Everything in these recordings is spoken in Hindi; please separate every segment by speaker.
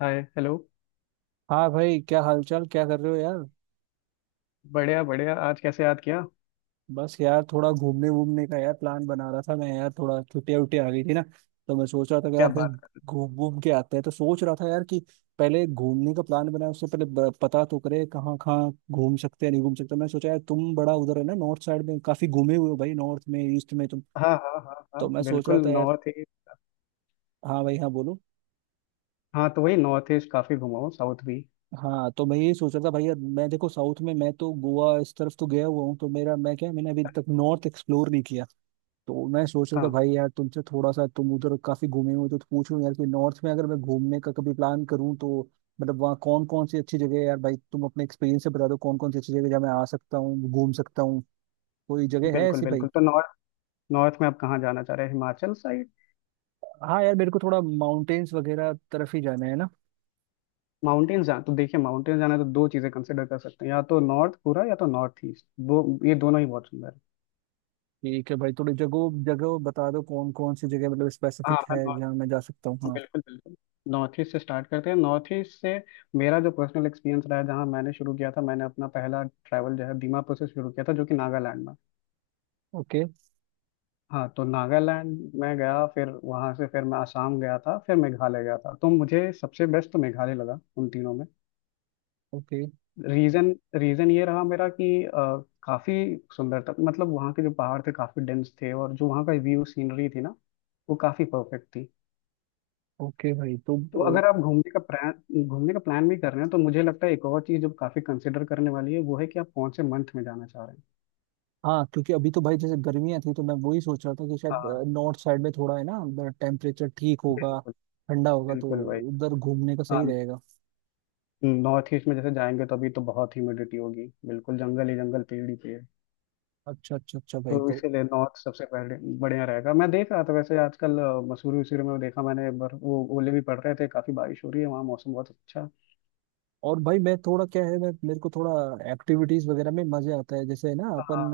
Speaker 1: हाय हेलो।
Speaker 2: हाँ भाई, क्या हालचाल? क्या कर रहे हो यार?
Speaker 1: बढ़िया बढ़िया, आज कैसे याद किया?
Speaker 2: बस यार थोड़ा घूमने वूमने का यार प्लान बना रहा था मैं यार। थोड़ा छुट्टियां उट्टियां आ गई थी ना, तो मैं सोच रहा था कि
Speaker 1: क्या
Speaker 2: यार कहीं
Speaker 1: बात।
Speaker 2: घूम घूम के आते हैं। तो सोच रहा था यार कि पहले घूमने का प्लान बनाए उससे पहले पता तो करे कहाँ कहाँ घूम सकते हैं, नहीं घूम सकते। मैं सोचा यार तुम बड़ा उधर है ना, नॉर्थ साइड में काफी घूमे हुए हो भाई, नॉर्थ में, ईस्ट में तुम।
Speaker 1: कर हाँ हाँ हाँ हाँ
Speaker 2: तो मैं सोच
Speaker 1: बिल्कुल,
Speaker 2: रहा था यार।
Speaker 1: North east.
Speaker 2: हाँ भाई, हाँ बोलो।
Speaker 1: हाँ, तो वही नॉर्थ ईस्ट काफ़ी घुमा हूँ, साउथ भी।
Speaker 2: हाँ तो मैं यही सोच रहा था भाई, यार मैं देखो साउथ में मैं तो गोवा इस तरफ तो गया हुआ हूँ, तो मेरा मैंने अभी तक नॉर्थ एक्सप्लोर नहीं किया। तो मैं सोच रहा था
Speaker 1: हाँ
Speaker 2: भाई यार, तुमसे थोड़ा सा, तुम उधर काफी घूमे हो तो पूछूं यार कि नॉर्थ में अगर मैं घूमने का कभी प्लान करूं, तो मतलब वहाँ कौन कौन सी अच्छी जगह है यार? भाई तुम अपने एक्सपीरियंस से बता दो कौन कौन सी अच्छी जगह है, जहाँ मैं आ सकता हूँ, घूम सकता हूँ। कोई जगह है
Speaker 1: बिल्कुल
Speaker 2: ऐसी भाई?
Speaker 1: बिल्कुल, तो नॉर्थ नॉर्थ में आप कहाँ जाना चाह रहे हैं? हिमाचल साइड?
Speaker 2: हाँ यार, मेरे को थोड़ा माउंटेन्स वगैरह तरफ ही जाना है ना।
Speaker 1: माउंटेन्स जाना तो देखिए, माउंटेन्स जाना है तो दो चीज़ें कंसिडर कर सकते हैं, या तो नॉर्थ पूरा या तो नॉर्थ ईस्ट, वो ये दोनों ही बहुत सुंदर है।
Speaker 2: ठीक है भाई, थोड़ी जगह जगह बता दो, कौन कौन सी जगह मतलब
Speaker 1: हाँ,
Speaker 2: स्पेसिफिक
Speaker 1: मैं
Speaker 2: है
Speaker 1: नॉर्थ।
Speaker 2: जहाँ मैं जा सकता हूँ।
Speaker 1: हाँ
Speaker 2: हाँ।
Speaker 1: बिल्कुल बिल्कुल। नॉर्थ ईस्ट से स्टार्ट करते हैं, नॉर्थ ईस्ट से। मेरा जो पर्सनल एक्सपीरियंस रहा है, जहाँ मैंने शुरू किया था, मैंने अपना पहला ट्रैवल जो है दीमापुर से शुरू किया था, जो कि नागालैंड में।
Speaker 2: ओके।
Speaker 1: हाँ, तो नागालैंड में गया, फिर वहां से फिर मैं आसाम गया था, फिर मेघालय गया था। तो मुझे सबसे बेस्ट तो मेघालय लगा उन तीनों में।
Speaker 2: ओके।
Speaker 1: रीजन, रीजन ये रहा मेरा कि काफी सुंदर था। मतलब वहाँ के जो पहाड़ थे काफी डेंस थे, और जो वहाँ का व्यू सीनरी थी ना, वो काफी परफेक्ट थी।
Speaker 2: ओके भाई तो।
Speaker 1: तो अगर आप घूमने का प्लान भी कर रहे हैं, तो मुझे लगता है एक और चीज जो काफी कंसिडर करने वाली है वो है कि आप कौन से मंथ में जाना चाह रहे हैं।
Speaker 2: हाँ क्योंकि अभी तो भाई जैसे गर्मियां थी, तो मैं वही सोच रहा था कि शायद
Speaker 1: हाँ
Speaker 2: नॉर्थ साइड में थोड़ा है ना, टेम्परेचर ठीक होगा,
Speaker 1: बिल्कुल।
Speaker 2: ठंडा होगा, तो
Speaker 1: बिल्कुल भाई।
Speaker 2: उधर घूमने का
Speaker 1: हाँ,
Speaker 2: सही रहेगा।
Speaker 1: नॉर्थ ईस्ट में जैसे जाएंगे तो अभी तो बहुत ह्यूमिडिटी होगी, बिल्कुल जंगल ही जंगल, पेड़ ही पेड़।
Speaker 2: अच्छा अच्छा अच्छा भाई
Speaker 1: तो
Speaker 2: तो।
Speaker 1: इसीलिए नॉर्थ सबसे पहले बढ़िया रहेगा। मैं देख रहा था वैसे आजकल मसूरी वसूरी में, देखा मैंने एक बार वो ओले भी पड़ रहे थे, काफी बारिश हो रही है वहाँ, मौसम बहुत अच्छा।
Speaker 2: और भाई मैं थोड़ा क्या है, मैं मेरे को थोड़ा एक्टिविटीज वगैरह में मजे आता है, जैसे ना अपन
Speaker 1: हाँ,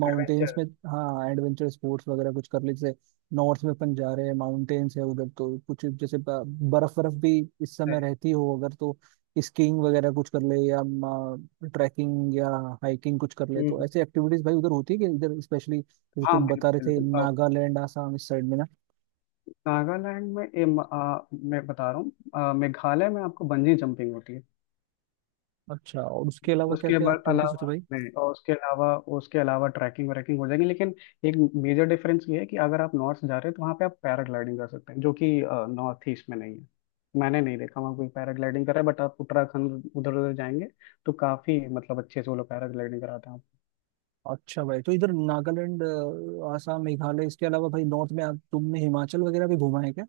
Speaker 2: माउंटेन्स
Speaker 1: एडवेंचर।
Speaker 2: में। हाँ एडवेंचर स्पोर्ट्स वगैरह कुछ कर ले, जैसे नॉर्थ में अपन जा रहे हैं, माउंटेन्स है उधर, तो कुछ जैसे बर्फ बर्फ भी इस समय
Speaker 1: नहीं।
Speaker 2: रहती हो अगर, तो स्कीइंग वगैरह कुछ कर ले, या ट्रैकिंग या हाइकिंग कुछ कर ले।
Speaker 1: हम्म,
Speaker 2: तो
Speaker 1: हम्म।
Speaker 2: ऐसी एक्टिविटीज भाई उधर होती है कि इधर? स्पेशली जैसे
Speaker 1: हाँ
Speaker 2: तुम बता रहे
Speaker 1: बिल्कुल
Speaker 2: थे
Speaker 1: बिल्कुल। अब
Speaker 2: नागालैंड, आसाम इस साइड में ना।
Speaker 1: नागालैंड में ये मैं बता रहा हूँ, मेघालय में आपको बंजी जंपिंग होती है।
Speaker 2: अच्छा, और उसके अलावा क्या
Speaker 1: उसके
Speaker 2: क्या
Speaker 1: बाद
Speaker 2: एक्टिविटीज होती है
Speaker 1: अलावा
Speaker 2: भाई?
Speaker 1: नहीं, और उसके अलावा ट्रैकिंग व्रैकिंग हो जाएगी, लेकिन एक मेजर डिफरेंस ये है कि अगर आप नॉर्थ जा रहे हैं, तो वहाँ पे आप पैराग्लाइडिंग कर सकते हैं, जो कि नॉर्थ ईस्ट में नहीं है। मैंने नहीं देखा वहाँ कोई पैराग्लाइडिंग करा है, बट आप उत्तराखंड उधर उधर जाएंगे तो काफ़ी मतलब अच्छे से वो लोग पैराग्लाइडिंग कराते हैं आपको।
Speaker 2: अच्छा भाई, तो इधर नागालैंड, आसाम, मेघालय इसके अलावा भाई नॉर्थ में आप, तुमने हिमाचल वगैरह भी घूमा है क्या?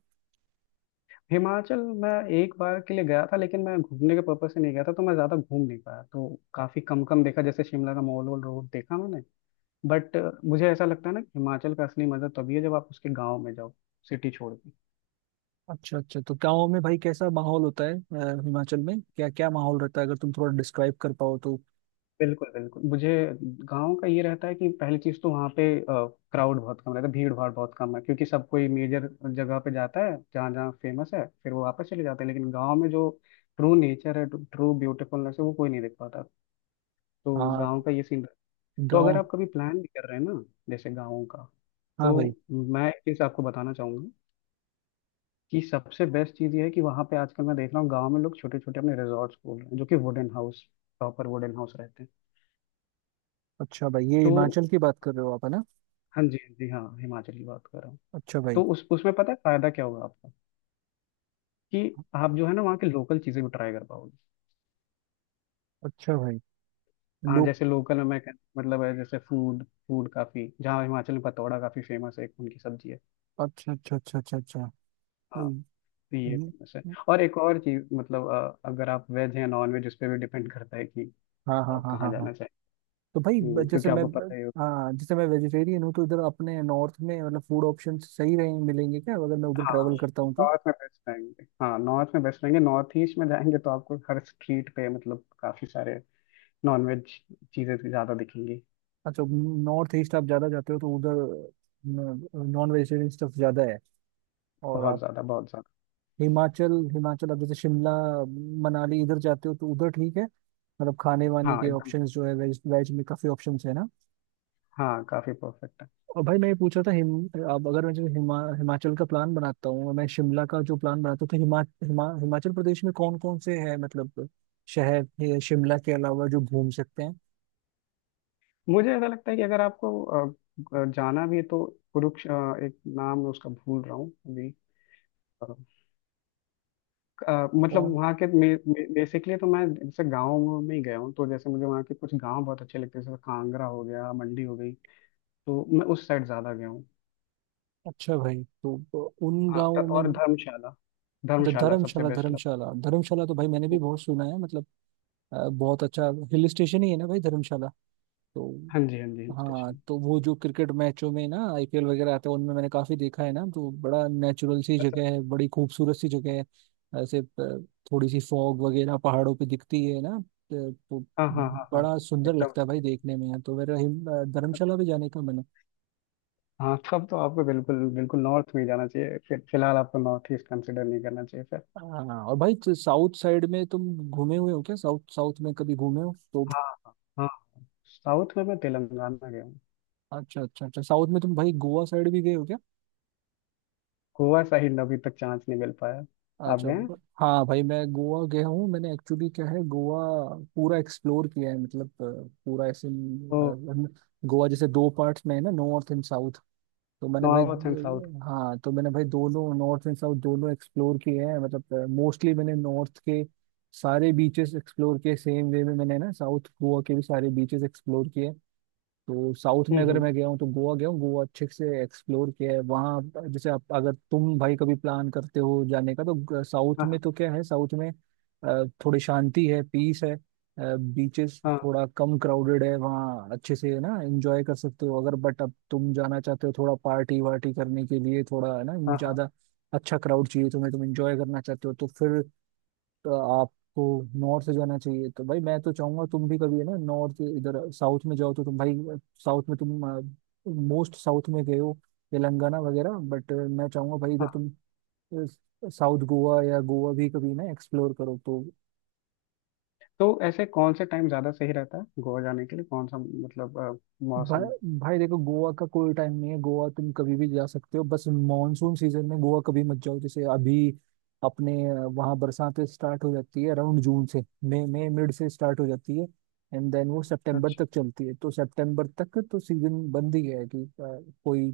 Speaker 1: हिमाचल मैं एक बार के लिए गया था, लेकिन मैं घूमने के पर्पज से नहीं गया था, तो मैं ज़्यादा घूम नहीं पाया। तो काफ़ी कम कम देखा, जैसे शिमला का मॉल वॉल रोड देखा मैंने, बट मुझे ऐसा लगता है ना कि हिमाचल का असली मजा तभी है जब आप उसके गांव में जाओ, सिटी छोड़ के।
Speaker 2: अच्छा अच्छा, तो गाँव में भाई कैसा माहौल होता है? हिमाचल में क्या क्या माहौल रहता है, अगर तुम थोड़ा डिस्क्राइब कर पाओ तो?
Speaker 1: बिल्कुल बिल्कुल, मुझे गांव का ये रहता है कि पहली चीज तो वहाँ पे क्राउड बहुत कम रहता है, भीड़ भाड़ बहुत कम है, क्योंकि सब कोई मेजर जगह पे जाता है जहाँ जहाँ फेमस है, फिर वो वापस चले जाते हैं। लेकिन गांव में जो ट्रू नेचर है, ट्रू ब्यूटीफुलनेस है, वो कोई नहीं देख पाता। तो
Speaker 2: हाँ।
Speaker 1: गांव का ये सीन। तो अगर
Speaker 2: गाँव।
Speaker 1: आप कभी प्लान भी कर रहे हैं ना जैसे गाँव का,
Speaker 2: हाँ
Speaker 1: तो
Speaker 2: भाई।
Speaker 1: मैं एक चीज आपको बताना चाहूंगा कि सबसे बेस्ट चीज़ ये है कि वहाँ पे आजकल मैं देख रहा हूँ गांव में लोग छोटे छोटे अपने रिजॉर्ट्स खोल रहे हैं, जो कि wooden house, proper wooden house रहते हैं।
Speaker 2: अच्छा भाई, ये
Speaker 1: तो
Speaker 2: हिमाचल की बात कर रहे हो आप है ना?
Speaker 1: हाँ जी हाँ जी, हाँ हिमाचल की बात कर रहा हूँ।
Speaker 2: अच्छा भाई।
Speaker 1: तो उस उसमें पता है फायदा क्या होगा आपका, कि आप जो है ना वहाँ की लोकल चीज़ें भी ट्राई कर पाओगे।
Speaker 2: अच्छा भाई।
Speaker 1: हाँ,
Speaker 2: लोग।
Speaker 1: जैसे लोकल में मतलब है, जैसे फूड। फूड काफ़ी, जहाँ हिमाचल में पतौड़ा काफ़ी फेमस है, एक उनकी सब्जी है।
Speaker 2: अच्छा अच्छा अच्छा अच्छा अच्छा।
Speaker 1: हाँ,
Speaker 2: हम्म।
Speaker 1: तो ये
Speaker 2: हम्म।
Speaker 1: फेमस है।
Speaker 2: हम्म।
Speaker 1: और एक और चीज़, मतलब अगर आप वेज हैं, नॉन वेज, उस पर भी डिपेंड करता है कि
Speaker 2: हाँ हाँ
Speaker 1: आप
Speaker 2: हाँ
Speaker 1: कहाँ
Speaker 2: हाँ हाँ।
Speaker 1: जाना चाहें।
Speaker 2: तो भाई जैसे
Speaker 1: क्योंकि
Speaker 2: मैं
Speaker 1: आपको पता ही।
Speaker 2: हाँ जैसे मैं वेजिटेरियन हूँ, तो इधर अपने नॉर्थ में मतलब फूड ऑप्शन सही रहेंगे, मिलेंगे क्या अगर मैं उधर
Speaker 1: हाँ,
Speaker 2: ट्रैवल करता हूँ तो?
Speaker 1: नॉर्थ में बेस्ट रहेंगे, हाँ नॉर्थ में बेस्ट रहेंगे। नॉर्थ ईस्ट में जाएंगे तो आपको हर स्ट्रीट पे मतलब काफी सारे नॉनवेज चीजें ज्यादा दिखेंगी।
Speaker 2: अच्छा। नॉर्थ ईस्ट आप ज़्यादा जाते हो तो उधर नॉन वेजिटेरियन स्टफ ज़्यादा है? और
Speaker 1: बहुत
Speaker 2: आप
Speaker 1: ज्यादा, बहुत ज्यादा।
Speaker 2: हिमाचल, हिमाचल आप जैसे शिमला मनाली इधर जाते हो तो उधर ठीक है मतलब, खाने वाने
Speaker 1: हाँ
Speaker 2: के
Speaker 1: एकदम।
Speaker 2: ऑप्शंस जो है वेज, वेज में काफ़ी ऑप्शंस है ना?
Speaker 1: हाँ, काफी परफेक्ट है।
Speaker 2: और भाई मैं ये पूछ रहा था हिम अब, अगर मैं जो हिमाचल का प्लान बनाता हूँ, और मैं शिमला का जो प्लान बनाता हूँ, तो हिमा, हिमा, हिमाचल प्रदेश में कौन कौन से है मतलब शहर है शिमला के अलावा जो घूम सकते हैं?
Speaker 1: मुझे ऐसा लगता है कि अगर आपको जाना भी है तो कुरुक्ष अ, एक नाम मैं उसका भूल रहा हूँ अभी। अ, मतलब
Speaker 2: कौन।
Speaker 1: वहाँ के, बेसिकली तो मैं जैसे गाँव में ही गया हूँ, तो जैसे मुझे वहाँ के कुछ गाँव बहुत अच्छे लगते हैं, जैसे कांगड़ा हो गया, मंडी हो गई। तो मैं उस साइड ज्यादा गया हूँ।
Speaker 2: अच्छा भाई तो उन
Speaker 1: हाँ
Speaker 2: गाँवों में।
Speaker 1: और धर्मशाला,
Speaker 2: अच्छा
Speaker 1: धर्मशाला सबसे
Speaker 2: धर्मशाला
Speaker 1: बेस्ट लगा।
Speaker 2: धर्मशाला धर्मशाला, तो भाई मैंने भी बहुत सुना है मतलब बहुत अच्छा हिल स्टेशन ही है ना भाई धर्मशाला तो।
Speaker 1: हाँ जी हाँ जी, हिल
Speaker 2: हाँ,
Speaker 1: स्टेशन।
Speaker 2: तो वो जो क्रिकेट मैचों में ना आईपीएल वगैरह आते हैं, उनमें मैंने काफी देखा है ना, तो बड़ा नेचुरल सी
Speaker 1: अच्छा।
Speaker 2: जगह है, बड़ी खूबसूरत सी जगह है। ऐसे थोड़ी सी फॉग वगैरह पहाड़ों पे दिखती है ना, तो
Speaker 1: हाँ हाँ हाँ हाँ।
Speaker 2: बड़ा सुंदर
Speaker 1: एकदम
Speaker 2: लगता है
Speaker 1: सही,
Speaker 2: भाई
Speaker 1: एकदम।
Speaker 2: देखने में यार। तो मेरा धर्मशाला भी जाने का मन है।
Speaker 1: हाँ, तब तो आपको बिल्कुल बिल्कुल नॉर्थ में ही जाना चाहिए फिर, फिलहाल आपको नॉर्थ ईस्ट कंसिडर नहीं करना चाहिए फिर।
Speaker 2: हाँ और भाई, तो साउथ साइड में तुम घूमे हुए हो क्या? साउथ, साउथ में कभी घूमे हो तो?
Speaker 1: हाँ हाँ। साउथ में मैं तेलंगाना गया हूँ।
Speaker 2: अच्छा अच्छा अच्छा, साउथ में तुम भाई गोवा साइड भी गए हो?
Speaker 1: गोवा साइड अभी तक चांस नहीं मिल पाया। आप
Speaker 2: अच्छा
Speaker 1: गए हैं?
Speaker 2: हाँ भाई, मैं गोवा गया हूँ, मैंने एक्चुअली क्या है, गोवा पूरा एक्सप्लोर किया है मतलब पूरा ऐसे
Speaker 1: तो
Speaker 2: गोवा जैसे दो पार्ट्स में है ना, नॉर्थ एंड साउथ। तो मैंने भाई
Speaker 1: नॉर्थ एंड साउथ।
Speaker 2: हाँ, तो मैंने भाई दोनों नॉर्थ एंड साउथ दोनों एक्सप्लोर किए हैं, मतलब मोस्टली मैंने नॉर्थ के सारे बीचेस एक्सप्लोर किए, सेम वे में मैंने ना साउथ गोवा के भी सारे बीचेस एक्सप्लोर किए। तो साउथ में अगर
Speaker 1: हम्म।
Speaker 2: मैं गया हूँ तो गोवा गया हूँ, गोवा अच्छे से एक्सप्लोर किया है वहाँ। जैसे आप, अगर तुम भाई कभी प्लान करते हो जाने का, तो साउथ
Speaker 1: हाँ
Speaker 2: में तो क्या है, साउथ में थोड़ी शांति है, पीस है, बीचेस
Speaker 1: हाँ
Speaker 2: थोड़ा कम क्राउडेड है वहाँ, अच्छे से है ना एंजॉय कर सकते हो अगर। बट अब तुम जाना चाहते हो थोड़ा पार्टी वार्टी करने के लिए, थोड़ा है ना,
Speaker 1: हाँ हाँ
Speaker 2: ज़्यादा अच्छा क्राउड चाहिए तुम्हें, तुम एंजॉय करना चाहते हो, तो फिर तो आपको नॉर्थ जाना चाहिए। तो भाई मैं तो चाहूंगा तुम भी कभी है ना, नॉर्थ इधर, साउथ में जाओ तो तुम भाई, साउथ में तुम मोस्ट साउथ में गए हो तेलंगाना वगैरह, बट मैं चाहूंगा भाई इधर
Speaker 1: हाँ।
Speaker 2: तुम साउथ गोवा या गोवा भी कभी ना एक्सप्लोर करो तो।
Speaker 1: तो ऐसे कौन से टाइम ज़्यादा सही रहता है गोवा जाने के लिए, कौन सा मतलब मौसम?
Speaker 2: भाई भाई देखो, गोवा का कोई टाइम नहीं है, गोवा तुम कभी भी जा सकते हो, बस मॉनसून सीजन में गोवा कभी मत जाओ, जैसे अभी अपने वहाँ बरसात स्टार्ट हो जाती है अराउंड जून से, मई मई मिड से स्टार्ट हो जाती है, एंड देन वो सितंबर
Speaker 1: अच्छा।
Speaker 2: तक चलती है। तो सितंबर तक तो सीजन बंद ही है, कि कोई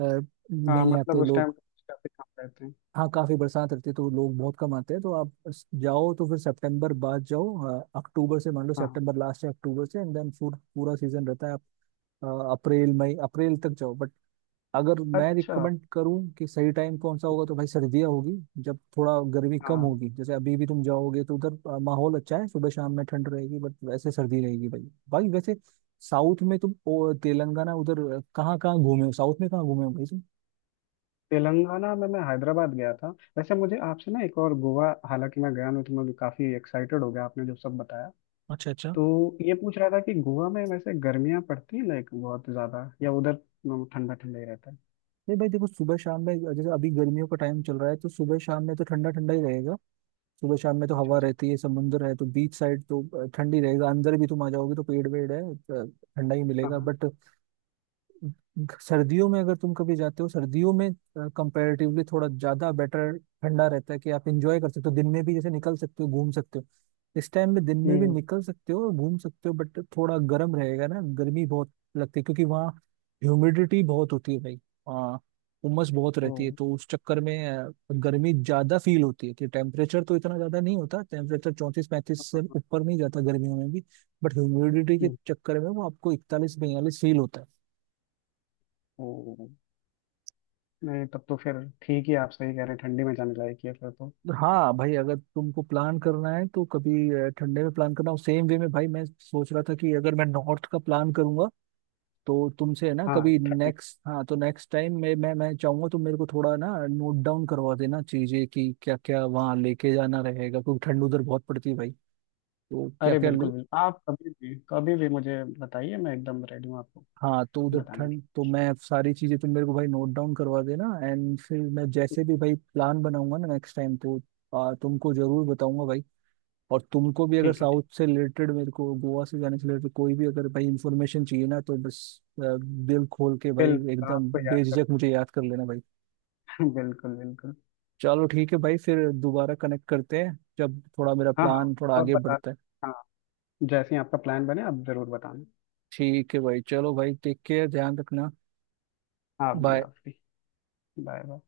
Speaker 2: अ,
Speaker 1: हाँ,
Speaker 2: नहीं
Speaker 1: मतलब
Speaker 2: आते
Speaker 1: उस टाइम
Speaker 2: लोग।
Speaker 1: काफी कम रहते हैं।
Speaker 2: हाँ काफी बरसात रहती है तो लोग बहुत कम आते हैं। तो आप जाओ तो फिर सितंबर बाद जाओ, अक्टूबर से, मान लो
Speaker 1: हाँ।
Speaker 2: सितंबर लास्ट से अक्टूबर से एंड देन पूरा सीजन रहता है, अ, अप्रैल मई, अप्रैल तक जाओ बट। अगर मैं
Speaker 1: अच्छा।
Speaker 2: रिकमेंड करूं कि सही टाइम कौन सा होगा, तो भाई सर्दियाँ होगी, जब थोड़ा गर्मी कम
Speaker 1: हाँ।
Speaker 2: होगी, जैसे अभी भी तुम जाओगे तो उधर माहौल अच्छा है, सुबह शाम में ठंड रहेगी, बट वैसे सर्दी रहेगी भाई। भाई वैसे साउथ में तुम तेलंगाना उधर कहाँ कहाँ घूमे हो, साउथ में कहाँ घूमे हो भाई तुम?
Speaker 1: तेलंगाना में मैं हैदराबाद गया था। वैसे मुझे आपसे ना एक, और गोवा हालांकि मैं गया नहीं, तो मैं काफी एक्साइटेड हो गया, आपने जो सब बताया।
Speaker 2: अच्छा अच्छा।
Speaker 1: तो ये पूछ रहा था कि गोवा में वैसे गर्मियाँ पड़ती हैं लाइक बहुत ज्यादा, या उधर मतलब ठंडा ठंडा ही रहता है?
Speaker 2: नहीं भाई देखो सुबह शाम में जैसे अभी गर्मियों का टाइम चल रहा है, तो सुबह शाम में तो ठंडा ठंडा ही रहेगा। सुबह शाम में तो
Speaker 1: अच्छा
Speaker 2: हवा
Speaker 1: अच्छा।
Speaker 2: रहती है, समुंदर है तो बीच साइड तो ठंडी रहेगा, अंदर भी तुम आ जाओगे तो पेड़ वेड़ है, तो ठंडा ही
Speaker 1: हाँ
Speaker 2: मिलेगा
Speaker 1: हाँ।
Speaker 2: बट, सर्दियों में अगर तुम कभी जाते हो सर्दियों में कंपैरेटिवली थोड़ा ज्यादा बेटर ठंडा रहता है, कि आप इंजॉय कर सकते हो, तो दिन में भी जैसे निकल सकते हो, घूम सकते हो। इस टाइम में दिन में भी
Speaker 1: हम्म।
Speaker 2: निकल सकते हो, घूम सकते हो, बट थोड़ा गर्म रहेगा ना। गर्मी बहुत लगती है क्योंकि वहाँ ह्यूमिडिटी बहुत होती है भाई, वहाँ उमस बहुत
Speaker 1: ओ।
Speaker 2: रहती है, तो उस चक्कर में गर्मी ज्यादा फील होती है, कि टेम्परेचर तो इतना ज्यादा नहीं होता। टेम्परेचर 34-35 से ऊपर नहीं जाता गर्मियों में भी, बट ह्यूमिडिटी के
Speaker 1: हम्म।
Speaker 2: चक्कर में वो आपको 41-42 फील होता है।
Speaker 1: ओ। नहीं, तब तो फिर ठीक ही, आप सही कह रहे हैं, ठंडी में जाने लायक ही है फिर तो।
Speaker 2: हाँ भाई अगर तुमको प्लान करना है तो कभी ठंडे में प्लान करना हो, सेम वे में भाई मैं सोच रहा था कि अगर मैं नॉर्थ का प्लान करूंगा, तो तुमसे है ना
Speaker 1: हाँ,
Speaker 2: कभी
Speaker 1: ठंडी।
Speaker 2: नेक्स्ट, हाँ तो नेक्स्ट टाइम मैं चाहूंगा तुम मेरे को थोड़ा ना नोट डाउन करवा देना चीजें, कि क्या क्या वहाँ लेके जाना रहेगा, क्योंकि ठंड उधर बहुत पड़ती है भाई, तो क्या
Speaker 1: अरे
Speaker 2: क्या।
Speaker 1: बिल्कुल बिल्कुल, आप कभी भी कभी भी मुझे बताइए, मैं एकदम रेडी हूँ आपको
Speaker 2: हाँ तो उधर
Speaker 1: बताने के
Speaker 2: ठंड तो मैं सारी चीजें तुम मेरे को भाई नोट डाउन करवा देना, एंड फिर मैं
Speaker 1: लिए।
Speaker 2: जैसे भी भाई प्लान बनाऊंगा ना नेक्स्ट टाइम, तो तुमको जरूर बताऊंगा भाई। और तुमको भी अगर
Speaker 1: ठीक है।
Speaker 2: साउथ से रिलेटेड, मेरे को गोवा से जाने से रिलेटेड कोई भी अगर भाई इंफॉर्मेशन चाहिए ना, तो बस दिल खोल के भाई
Speaker 1: बिल्कुल,
Speaker 2: एकदम
Speaker 1: आपको याद
Speaker 2: बेझिझक मुझे याद कर लेना भाई।
Speaker 1: करो बिल्कुल बिल्कुल।
Speaker 2: चलो ठीक है भाई, फिर दोबारा कनेक्ट करते हैं जब थोड़ा मेरा
Speaker 1: हाँ हाँ,
Speaker 2: प्लान थोड़ा
Speaker 1: और
Speaker 2: आगे बढ़ता है।
Speaker 1: बताना, हाँ, जैसे ही आपका प्लान बने आप जरूर बताना।
Speaker 2: ठीक है भाई, चलो भाई, टेक केयर, ध्यान रखना।
Speaker 1: आप भी,
Speaker 2: बाय।
Speaker 1: आप भी। Bye bye.